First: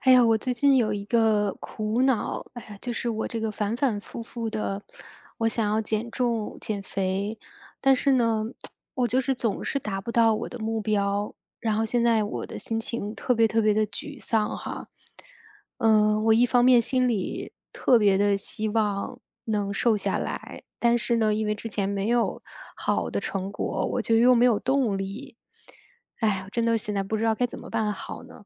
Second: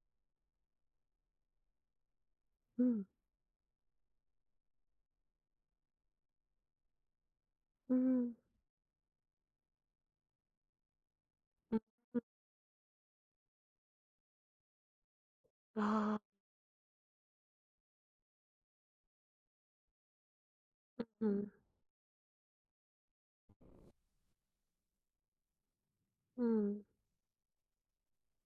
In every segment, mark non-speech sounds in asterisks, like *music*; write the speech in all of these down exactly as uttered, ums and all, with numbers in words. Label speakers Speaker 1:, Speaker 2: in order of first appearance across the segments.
Speaker 1: 哎呀，我最近有一个苦恼，哎呀，就
Speaker 2: 嗯
Speaker 1: 是我这个反反复复的，我想要减重、减肥，但是
Speaker 2: 嗯
Speaker 1: 呢，我就是总是达不到我的目标，然
Speaker 2: 嗯
Speaker 1: 后现
Speaker 2: 嗯，
Speaker 1: 在我的心情特别特别的沮丧哈。
Speaker 2: 啊，
Speaker 1: 嗯，我一方面心里特别的希望能瘦下来，但是呢，因
Speaker 2: 嗯
Speaker 1: 为之前没有好的成果，我就又没有动力。哎，我真的
Speaker 2: 嗯。
Speaker 1: 现在不知道该怎么办好呢。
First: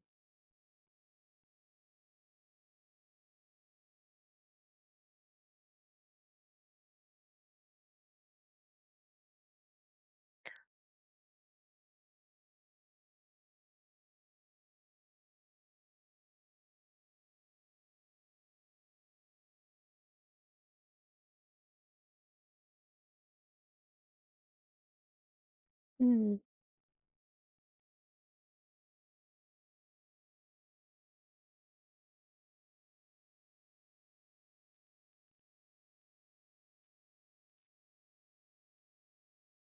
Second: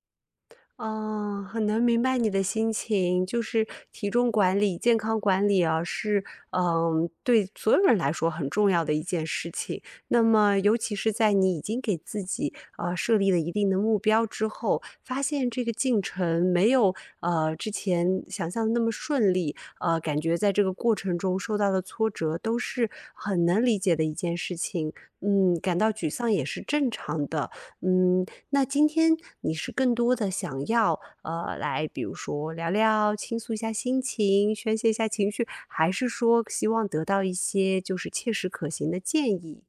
Speaker 2: 嗯，很能明白你的心情，就是体重管理、健康管理啊，是嗯，对所有人来说很重要的一件事情。那么，尤其是在你已经给自己呃设立了一定的目标之后，发现这个进程没有呃之前想象的那么顺利，呃，感觉在这个过程中受到的挫折都是很能理解的一件事情。嗯，感到沮丧
Speaker 1: 嗯。
Speaker 2: 也是正常的。嗯，那今天你是更多的想要，呃，来比如说聊聊，倾诉一下心情，宣泄一下情绪，还是说希望得到一些就是切实可行的建议？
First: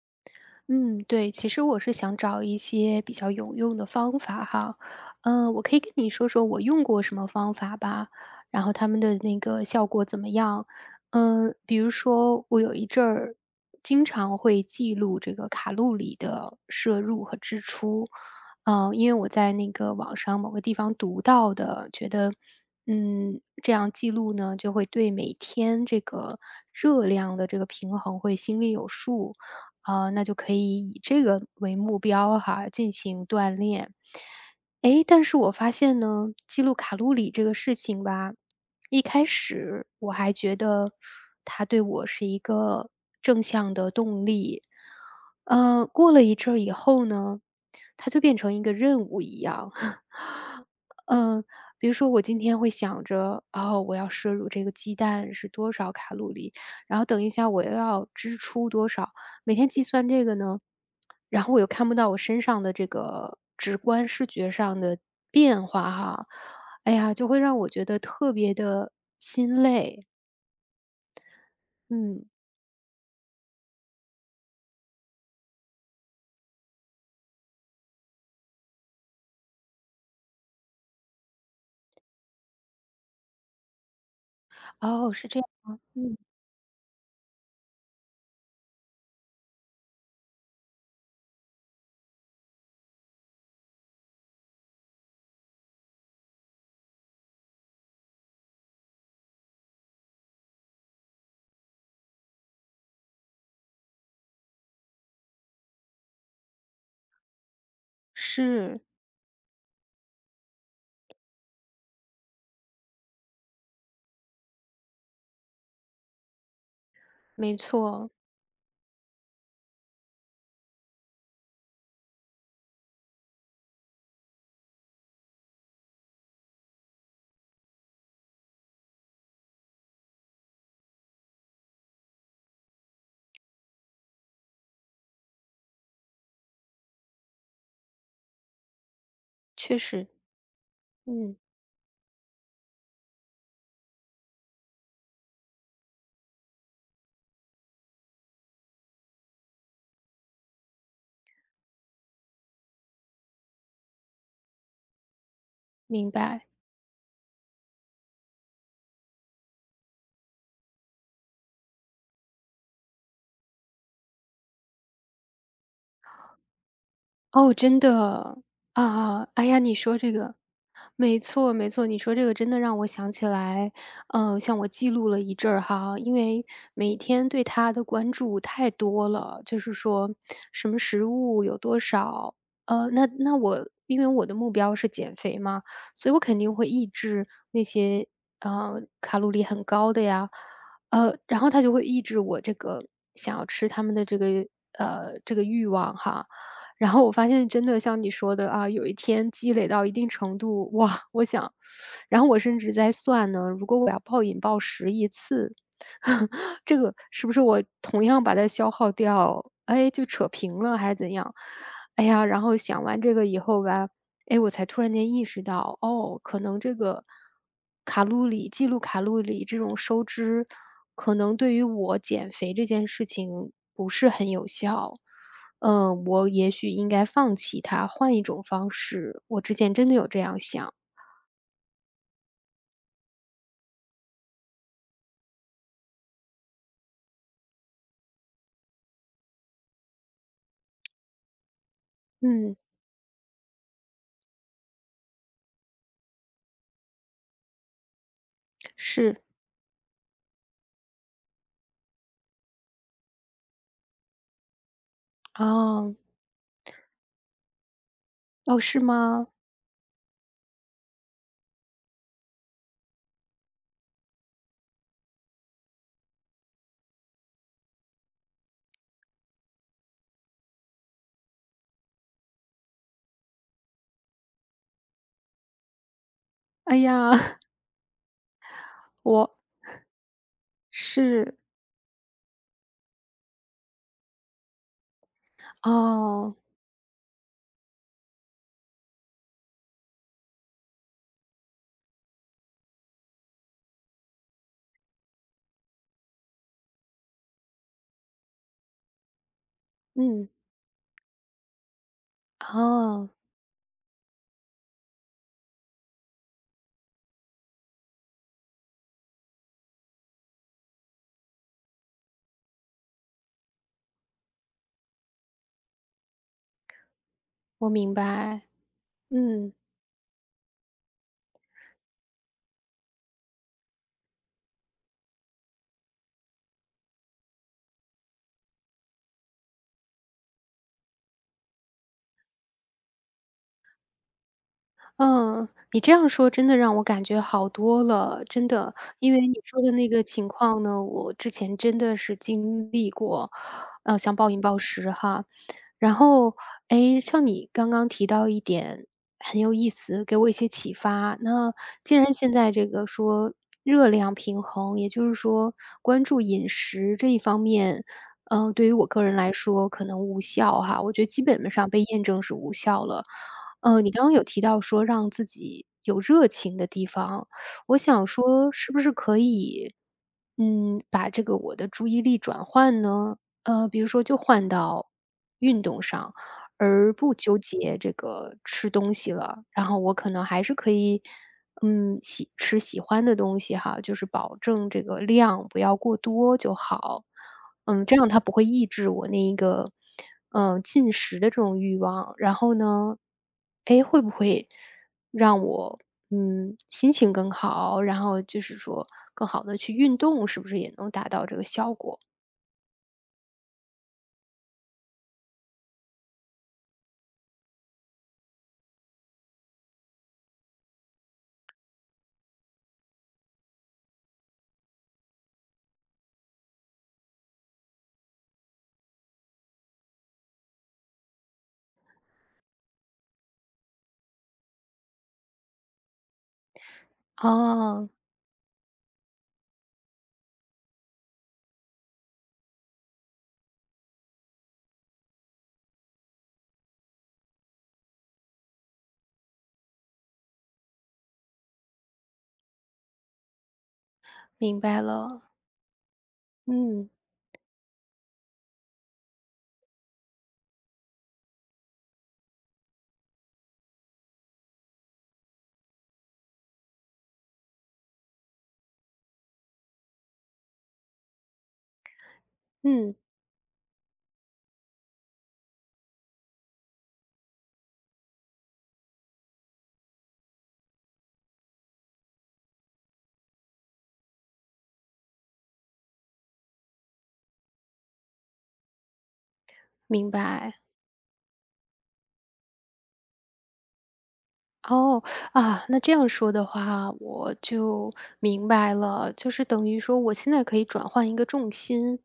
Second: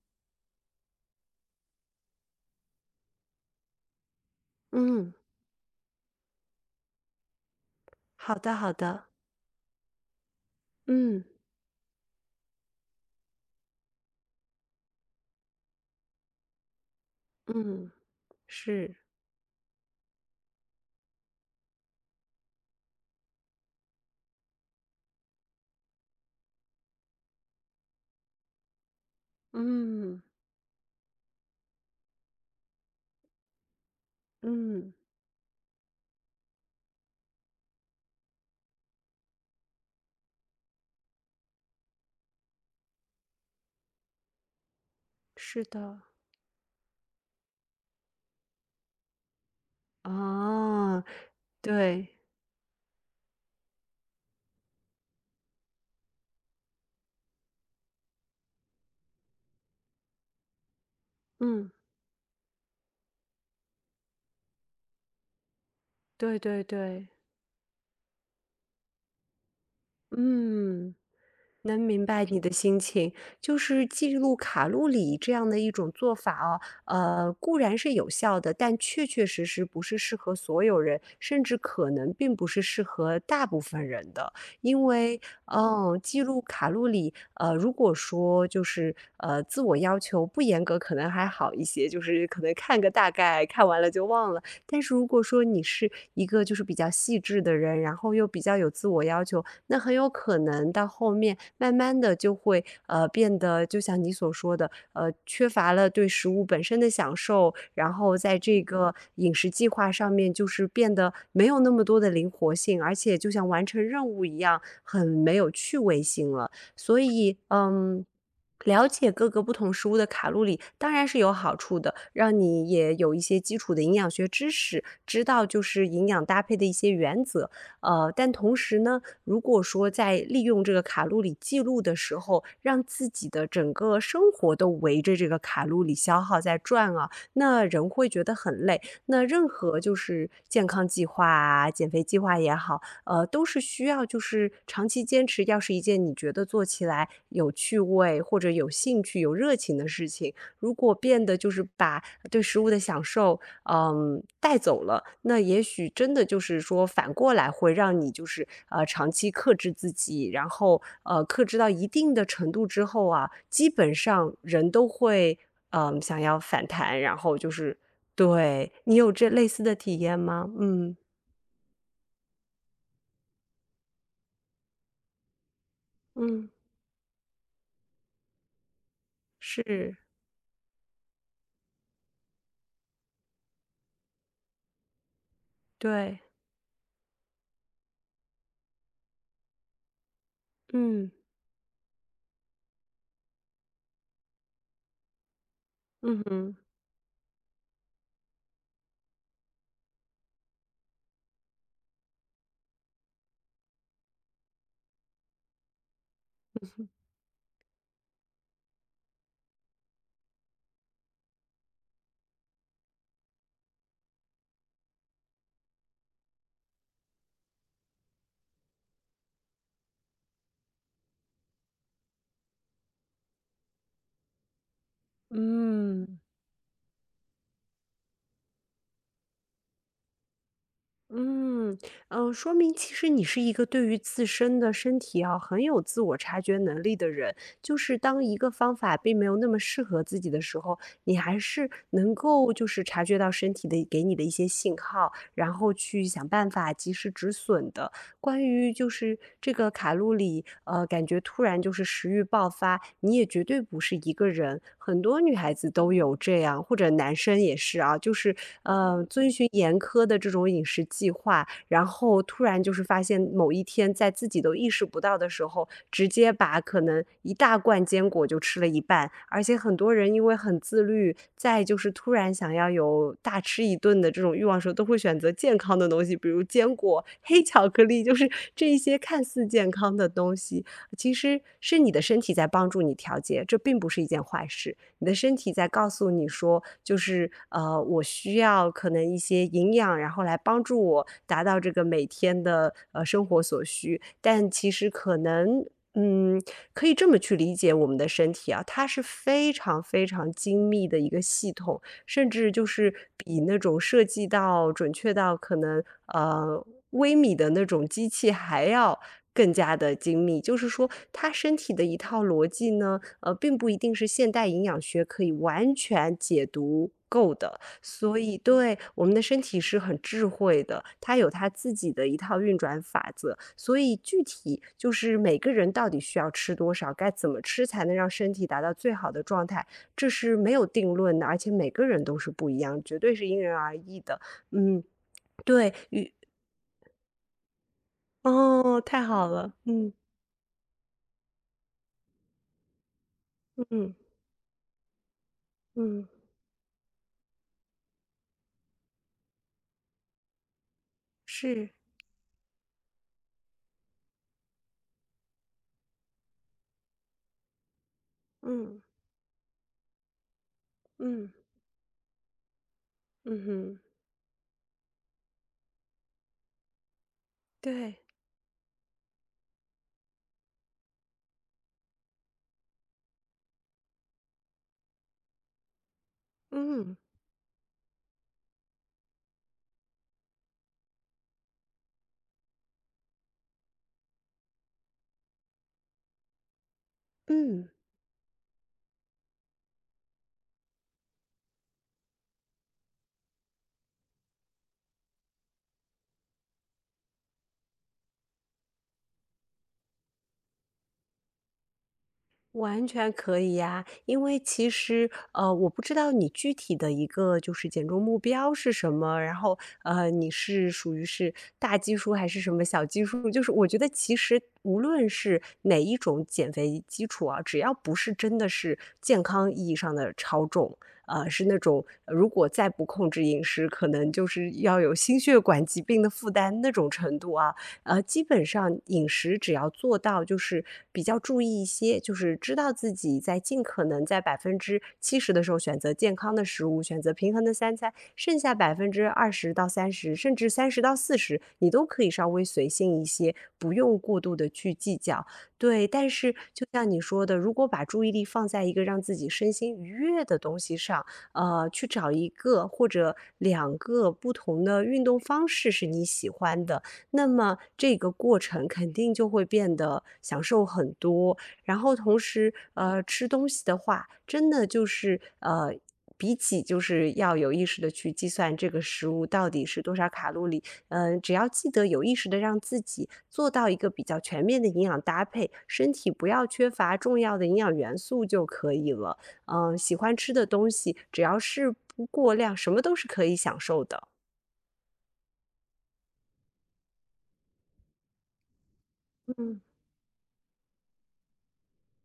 Speaker 1: 嗯，对，其实我是想找一些比较有用的方法哈，
Speaker 2: 嗯，
Speaker 1: 嗯，我可以跟你说说我用过什么方法吧，
Speaker 2: 好的
Speaker 1: 然
Speaker 2: 好
Speaker 1: 后他们
Speaker 2: 的，
Speaker 1: 的那个效果怎么样？
Speaker 2: 嗯
Speaker 1: 嗯，比如说我有一阵儿经常会记录这个卡路里的摄入和支
Speaker 2: 嗯，
Speaker 1: 出，
Speaker 2: 是，
Speaker 1: 嗯，因为我在那个网上某个地方读到的，觉得嗯，这样记录呢，就会对每天这个热量的这个平衡会心里有数。啊，
Speaker 2: 嗯
Speaker 1: 那就可以以这个为目标哈，进行锻炼。
Speaker 2: 嗯，
Speaker 1: 诶，但是我发现呢，记录卡路里这个事情吧，一开始我还觉得它对我是一个正向的动力，
Speaker 2: 是
Speaker 1: 呃，
Speaker 2: 的，
Speaker 1: 过了一阵儿以后呢，它就变成一个任务一样。*laughs*
Speaker 2: 啊，
Speaker 1: 嗯，比如说
Speaker 2: 对，
Speaker 1: 我今天会想着，哦，我要摄入这个鸡蛋是多少卡路里，然后等一下我又要支出多少，每天计算这个呢，然后我又
Speaker 2: 嗯，
Speaker 1: 看不到我身上的这个直观视觉上的变化哈，
Speaker 2: 对对
Speaker 1: 哎
Speaker 2: 对，
Speaker 1: 呀，就会让我觉得特别的心累。
Speaker 2: 嗯。能明白
Speaker 1: 嗯，
Speaker 2: 你的心情，就是记录卡路里这样的一种做法哦，呃，固然是有效的，但确确实实不是适合所有人，甚至可能并不是适合大部分人的。因
Speaker 1: 哦，
Speaker 2: 为，
Speaker 1: 是这样。
Speaker 2: 嗯，
Speaker 1: 嗯，
Speaker 2: 记录卡路里，呃，如果说就是呃自我要求不严格，可能还好一些，就是可能看个大概，看完了就忘了。但是如果说你是一个就是比较细致的人，然后又比较有自我要求，那很有可能到后面慢慢的就会呃变得，就像你所说的，呃，缺乏了对食物本身的享受，然后在这
Speaker 1: 是，
Speaker 2: 个饮食计划上面就是变得没有那么多的灵活性，而且就像完成任务一样，很没有趣味性了。所以，
Speaker 1: 没
Speaker 2: 嗯，
Speaker 1: 错，
Speaker 2: 了解各个不同食物的卡路里当然是有好处的，让你也有一些基础的营养学知识，知道就是营养搭配的一些原则。呃，但同时呢，如果说在利用这个卡路里记录的时候，让自己的整个生活都围着这个卡路里消耗在转啊，那人会觉得很累。那任
Speaker 1: 确
Speaker 2: 何就
Speaker 1: 实，
Speaker 2: 是健康计划
Speaker 1: 嗯，
Speaker 2: 啊、减肥计划也好，呃，都是需要就是长期坚持，要是一件你觉得做起来有趣味或者有兴趣、有热情的事情。如果变得就是把对食物的享受，嗯，带走了，那也许
Speaker 1: 明
Speaker 2: 真的就
Speaker 1: 白。
Speaker 2: 是说反过来会让你就是呃长期克制自己，然后呃克制到一定的程度之后啊，基本上人都会嗯、想要反弹，然后就
Speaker 1: 哦，
Speaker 2: 是
Speaker 1: 真的哦。
Speaker 2: 对
Speaker 1: 啊
Speaker 2: 你有
Speaker 1: 啊，
Speaker 2: 这类
Speaker 1: 哎呀，
Speaker 2: 似
Speaker 1: 你
Speaker 2: 的
Speaker 1: 说
Speaker 2: 体
Speaker 1: 这
Speaker 2: 验
Speaker 1: 个，
Speaker 2: 吗？嗯
Speaker 1: 没错没错，你说这个真的让我想起来，呃，像我记录了一阵儿哈，因为
Speaker 2: 嗯，
Speaker 1: 每天对它的关注太多了，就是
Speaker 2: 是。
Speaker 1: 说什么食物有多少，呃，那那我因为我的目标是减肥嘛，所以
Speaker 2: 对，
Speaker 1: 我肯定会抑制那些呃卡路里很高的呀，
Speaker 2: 嗯，
Speaker 1: 呃，然后它就会抑制我这个想要吃他们的这个呃这个欲望
Speaker 2: 嗯
Speaker 1: 哈。
Speaker 2: 嗯
Speaker 1: 然后我发现真的像你说的啊，有一天积累到一定程度，哇，我想然后我甚至在算呢，如果我要暴饮暴食一次，*laughs* 这个是不是我同样把它消耗掉，哎，就扯平了还是怎样？哎呀，然后想完这个以后吧，哎，我才突然间意识到，哦，可能这个卡路里记录卡路里这种收支，可能对于我减肥这件事情不是很有效。嗯，
Speaker 2: 嗯，
Speaker 1: 我也许应该放弃它，换一种方式。我之前真的有这样想，
Speaker 2: 嗯，呃，说明其实你是一个对于自身的身体啊，很有自我察觉能力的人。就是当一个方法并没有那么适合自己的时候，你还是能够
Speaker 1: 嗯，
Speaker 2: 就是察觉到身体的给你的一些信号，然后去想办法及时止损的。关于就是
Speaker 1: 是
Speaker 2: 这个卡路里，呃，感觉突然就是食欲爆发，你也绝对不是一个人，很多女孩子都
Speaker 1: 哦，
Speaker 2: 有这样，或者男生也是啊，就是
Speaker 1: 哦，是
Speaker 2: 呃，
Speaker 1: 吗？
Speaker 2: 遵循严苛的这种饮食计划，然后突然就是发现某一天在自己都意识不到的时候，直接把可能一大罐坚果就吃了一半，而且很多人因为很自律，在就是突然想要有大吃一顿的这种欲望的时候，都会选择健康的东西，比如坚
Speaker 1: 哎
Speaker 2: 果、
Speaker 1: 呀，
Speaker 2: 黑
Speaker 1: *laughs*
Speaker 2: 巧克力，就是这一些
Speaker 1: 我
Speaker 2: 看似健康的东西，其
Speaker 1: 是
Speaker 2: 实是你的身体在帮助你调节，这并不是一件坏事。你的身体在告诉你
Speaker 1: 哦，
Speaker 2: 说，就是呃，我需要可能一些营养，然后来帮助我达到这个每天的呃生活所需。但其实可能，嗯，可以这么去理解我们的身体啊，它是非常非
Speaker 1: 嗯，
Speaker 2: 常精密的一个系统，甚至就是
Speaker 1: 哦，
Speaker 2: 比那种设计到准确到可能呃微米的那种机器还要更加的精密。就是说，它身体的一套逻辑呢。呃，并不一定是现代营养学可以完全解读够的。
Speaker 1: 我明
Speaker 2: 所以
Speaker 1: 白，
Speaker 2: 对，我们的身
Speaker 1: 嗯。
Speaker 2: 体是很智慧的，它有它自己的一套运转法则。所以具体就是每个人到底需要吃多少，该怎么吃才能让身体达到最好的状态，这是没有定论的，而且每个人都是不一样，绝对是因人而异的。嗯，
Speaker 1: 嗯，
Speaker 2: 对，
Speaker 1: 你这样
Speaker 2: 与
Speaker 1: 说真的让我感觉好多了，真的。
Speaker 2: 哦，太
Speaker 1: 因为
Speaker 2: 好
Speaker 1: 你
Speaker 2: 了，
Speaker 1: 说的那
Speaker 2: 嗯
Speaker 1: 个情况呢，我之前真的是经历过，
Speaker 2: 嗯
Speaker 1: 呃，像暴饮暴食哈。然
Speaker 2: 嗯，
Speaker 1: 后，哎，像你刚刚提到一点很有意思，给我一些启发。那
Speaker 2: 是，
Speaker 1: 既然现在这个说热量平衡，也就是说关注饮食这一方面，嗯、对于
Speaker 2: 嗯
Speaker 1: 我个人来说可能无效哈，我觉得基
Speaker 2: 嗯
Speaker 1: 本上被验证是无效了。
Speaker 2: 嗯哼，
Speaker 1: 呃，你刚刚有提到说让自己有热情的地方，我
Speaker 2: 对，
Speaker 1: 想说是不是可以，嗯，把这个我的注意力转换呢？呃，比如说就换到运动上，而
Speaker 2: 嗯。
Speaker 1: 不纠结这个吃东西了。然后我可能还是可以，嗯，喜吃喜欢的东西哈，就是保证这个量不要过多就好。
Speaker 2: 嗯，
Speaker 1: 嗯，这样它不会抑制我那一个，嗯，进食的这种欲望。然后呢，哎，会不会让我，嗯，心情更好，然后就是说更好的去运动，是不是也能达到这个效果？
Speaker 2: 完全可以呀，因为其实，呃，我不知道你具体的一个就是减重目标是什么，然后，呃，你是属于是大基数还是什么小基数？就是我觉得其实无论是哪一种减肥基础啊，只要不是真的是健康意义上的超重，呃，是那种如果再不控制饮食，可能就是要有心血管疾病的负担那种程度啊，
Speaker 1: 啊？
Speaker 2: 呃，基本上饮食只要做到就是比较注意一些，就是知道自己在尽可能在百分之七十的时候选择健康的食物，选择平衡的三餐，剩下百分之二十到三十，甚至三十到四十，你都可以稍微随性一些，不用过度的
Speaker 1: 明
Speaker 2: 去
Speaker 1: 白
Speaker 2: 计
Speaker 1: 了，
Speaker 2: 较。对，但是就像
Speaker 1: 嗯
Speaker 2: 你说的，如果把注意力放在一个让自己身心愉悦的东西上，呃，去找一个或者两个不同的运动方式是你喜欢的，那么这个过程肯定就会变得享受很多。然后同时，
Speaker 1: 嗯，
Speaker 2: 呃，吃东西的话，真的就是呃，比起就是要有意识的去计算这个食物到底是多少卡路里，嗯，只要记得有意识的让自己做到一个比较全面的营养搭配，身体不要缺乏重要的营养元素就可以了。嗯，喜
Speaker 1: 明
Speaker 2: 欢吃的
Speaker 1: 白。
Speaker 2: 东西，只要是不过量，什么都是可以享受的。
Speaker 1: 哦，啊，那这样说的话，我就明白了，就是
Speaker 2: 嗯，
Speaker 1: 等于说我现在可以转换一个重心，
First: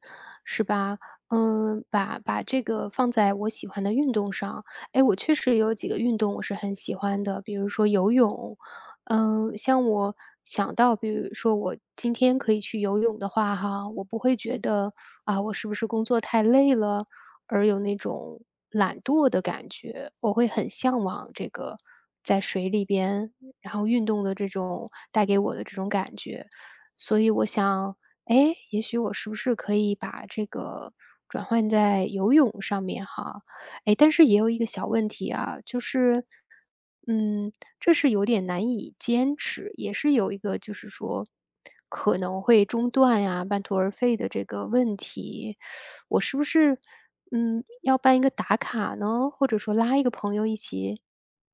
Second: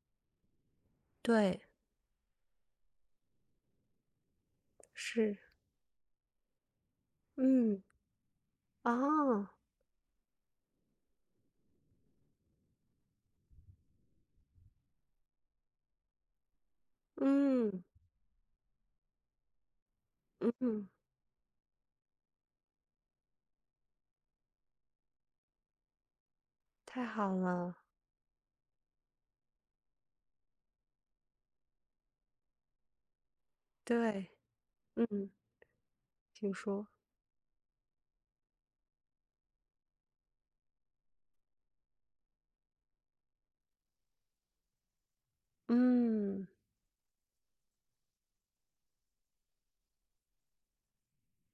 Speaker 1: 是吧？
Speaker 2: 对，
Speaker 1: 嗯，把把这个放在我喜欢的运动上。哎，我确
Speaker 2: 是，
Speaker 1: 实有几个运动我是很喜欢的，比如
Speaker 2: 嗯。
Speaker 1: 说游泳，
Speaker 2: 哦，
Speaker 1: 嗯，像我想到，比如说我今天可以去游泳的话，哈，我不会觉得啊，我是不是工作太累了，而有
Speaker 2: 嗯，
Speaker 1: 那种懒惰的感觉。我会很
Speaker 2: 嗯，
Speaker 1: 向往这个在水里边，然后运动的这种带给我的这种感觉。
Speaker 2: 太
Speaker 1: 所以
Speaker 2: 好
Speaker 1: 我
Speaker 2: 了，
Speaker 1: 想，哎，也许我是不是可以把这个转换在游泳上面哈？哎，但是
Speaker 2: 对，
Speaker 1: 也有一个小问题
Speaker 2: 嗯，
Speaker 1: 啊，就是，
Speaker 2: 请说，
Speaker 1: 嗯，这是有点难以坚持，也是有一个就是说可能会中断呀、半途而废的这个问题。我是不
Speaker 2: 嗯。
Speaker 1: 是嗯要办一个打卡呢？或者说拉一个朋友一起，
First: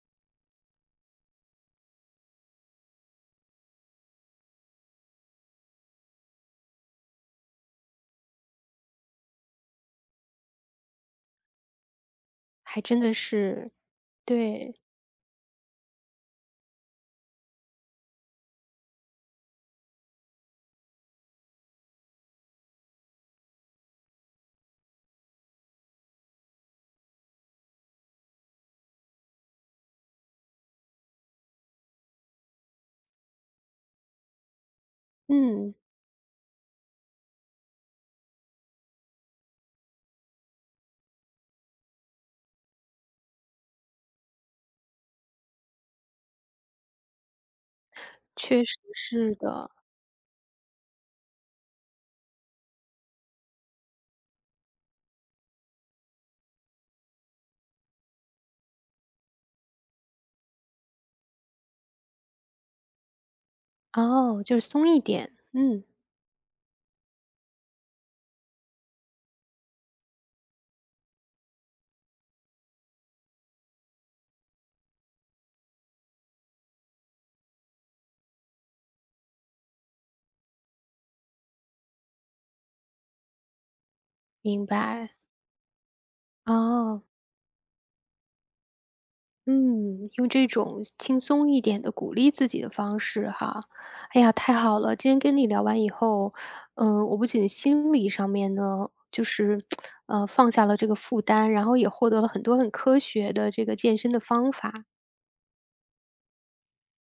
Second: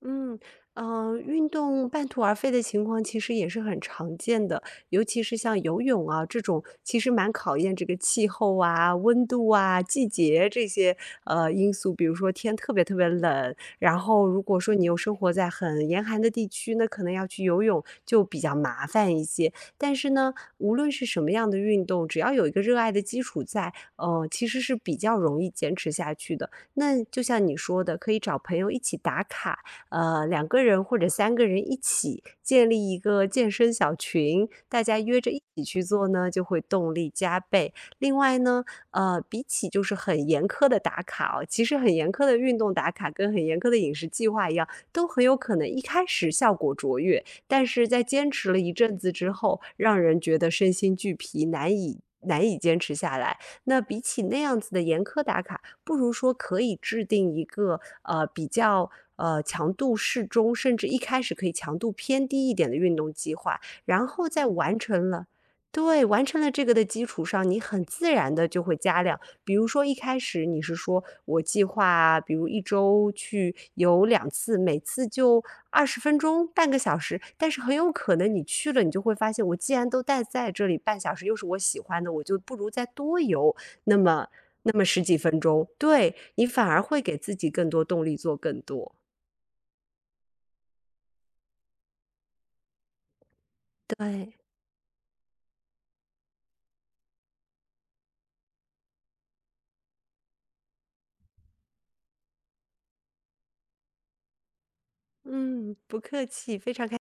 Speaker 2: 嗯，呃，运动半途而废的情况其实也是很常见的，尤其是像游泳啊这种，其实蛮考验这个气候啊、温度啊、季节这些呃因素。比如说天特
Speaker 1: 还
Speaker 2: 别特
Speaker 1: 真
Speaker 2: 别
Speaker 1: 的
Speaker 2: 冷，
Speaker 1: 是
Speaker 2: 然后如果
Speaker 1: 对，
Speaker 2: 说你又生活在很严寒的地区，那可能要去游泳就比较麻烦一些。但是呢，无论是什么样的运动，只要有一个热爱的基础在，呃，其实是比较容易坚持下去的。那就像你说的，可以找朋友一起打卡。呃，两个人或者三个人一起建立一个健身小群，大家约着一起
Speaker 1: 嗯，
Speaker 2: 去做呢，就会动力加倍。另外呢，呃，比起就是很严苛的打卡哦，其实很严苛的运动打卡跟很严苛的饮食计划一样，都很有可能一开始效果卓越，但是在坚持了
Speaker 1: 确
Speaker 2: 一
Speaker 1: 实
Speaker 2: 阵子之
Speaker 1: 是
Speaker 2: 后，
Speaker 1: 的。
Speaker 2: 让人觉得身心俱疲，难以难以坚持下来。那比起那样子的严苛打卡，不如说可以制定一个呃比较呃强度适中，甚至一开始可以强度偏低一点的运动计划，然后
Speaker 1: 哦，
Speaker 2: 再
Speaker 1: 就是
Speaker 2: 完
Speaker 1: 松一
Speaker 2: 成了。
Speaker 1: 点，嗯，
Speaker 2: 对，完成了这个的基础上，你很自然的就会加量。比如说一开始你是说我计划，比如一周去游两次，每次就二十分钟、半个小时，但是很有可能你去了，你就会发现，我既然都待在这里半小时，又是我喜欢的，我就不如再多游那么
Speaker 1: 明
Speaker 2: 那么十
Speaker 1: 白。
Speaker 2: 几分钟，对，你反而会
Speaker 1: 哦。
Speaker 2: 给自己更多动力做更多。
Speaker 1: 嗯，用这种轻松一点的鼓励自己的方式哈，哎呀，
Speaker 2: 对，
Speaker 1: 太好了！今天跟你聊完以后，嗯，我不仅心理上面呢，就是，呃，放下了这个负担，然后也获得了很多很科学的这个健身的方法。
Speaker 2: 嗯，不客气，非常开。